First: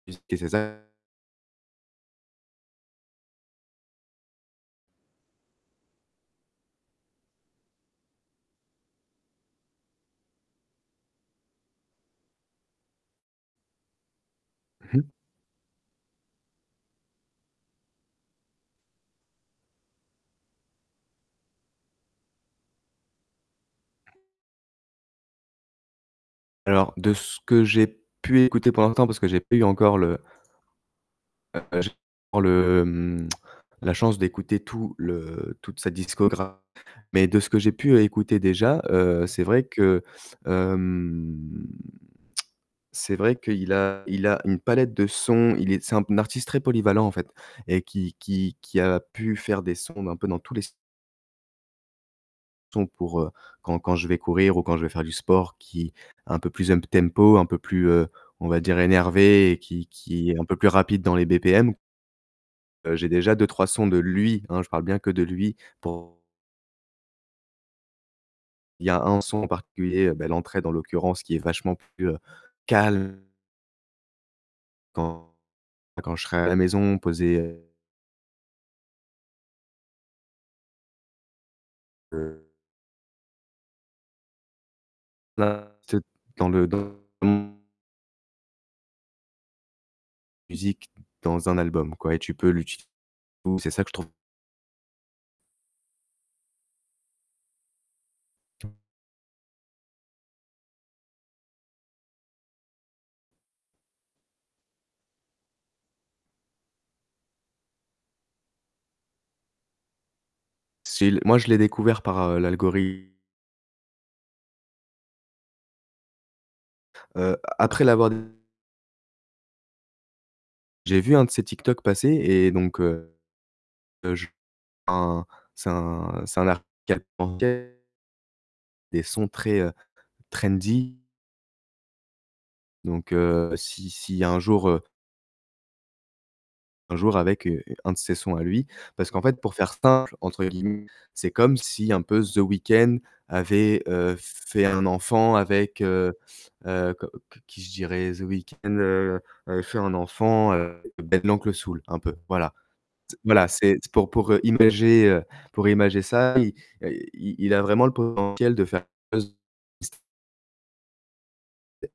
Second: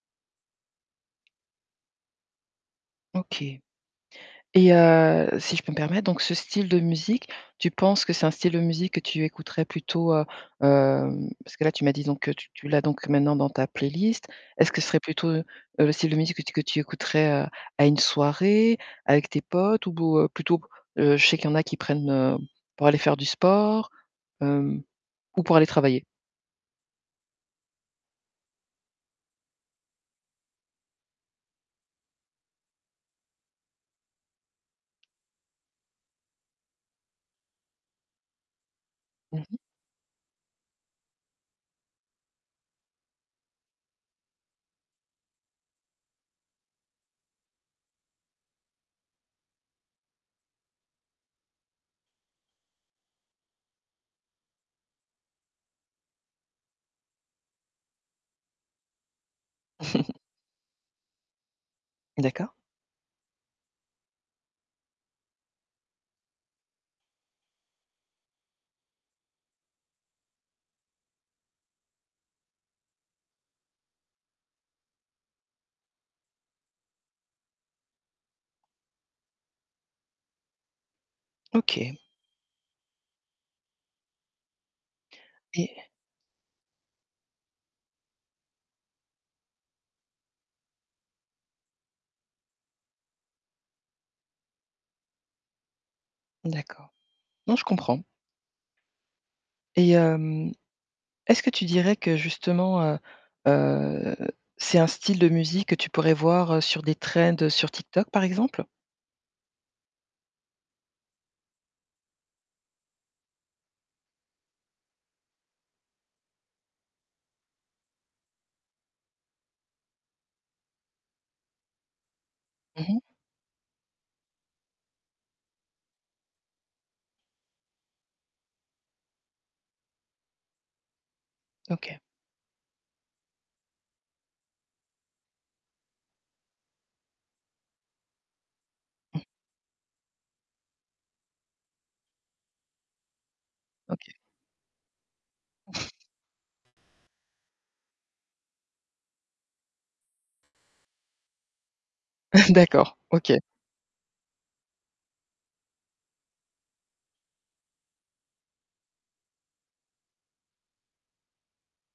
[unintelligible] C'est ça. OK et heu, si je peux me permettre donc ce style de musique, tu penses que c'est un style de musique que tu écouterais plutôt, heu, hem, parce que, là, tu m'as dit donc que tu tu l'as donc maintenant, dans ta playlist. Est-ce que ce Mmh serait mh. plutôt, heu, le style de musique que tu que tu écouterais, heu, à une soirée avec tes potes? Ou bo plutôt, heu, je sais qu'il y en a qui prennent, heu, pour aller faire du sport, hem? Ou pour aller travailler? Alors, de ce que j'ai pu écouter pendant l'instant parce que j'ai pas eu encore le heu heu, j'ai pour le, hem, la chance d'écouter tout le toute sa discograph mais de ce que j'ai pu écouter déjà, heu, Mmh c'est mh. vrai que hem, c'est vrai qu'il a il a une palette de sons, il est c'est un artiste très polyvalent, en fait, et qui qui qui a pu faire des sons un peu dans tous les se son pour, heu, quand quand je vais courir, ou quand je vais faire du sport, qui, un peu plus um tempo, un peu plus, heu, on va dire énervé, et qui qui est un peu plus rapide dans les BPM D'accord. heu, j'ai déjà 2-3 sons de lui, hein, je parle bien que de lui, pour Il y a 1 son en particulier, heu, ben, l'entrée dans l'occurrence, qui est vachement plus calm Quand quand je serai à la maison, poser, heu OK. Heu Et Là, c'est dans le dans [unintelligible] Musique dans un album, quoi, et tu peux l'utiliser, c'est ça que je trouve D'accord, non, je comprends. Et hem est-ce que tu dirais que, justement, heu heu, c'est un style de musique que tu pourrais voir, heu, sur des trends sur TikTok, par exemple? s'il moi je l'ai découvert par, heu, l'algorithme. Heu, après l'avoir des j'ai vu 1 de ces TikTok passer et donc Mmh mh. heu heu, je un, c'est un c'est un [unintelligible] des sons très, trendy. OK. Donc heu, si s'il y a un jour, heu un jour avec, heu, 1 de ses sons à lui, parce qu'en fait, pour «faire simple» entre guillemets, c'est comme si, un peu, The Weekend avait, OK. heu, fait 1 enfant avec, heu heu, que que qui je dirais? The Weekend, heu heu, fait un enfant, heu, Ben l'Oncle Soul, un peu, voilà. D'accord, C OK. voilà, c'est pour pour imager, heu, pour imager ça, il, heu, il il a vraiment le potentiel de faire [unintelligible]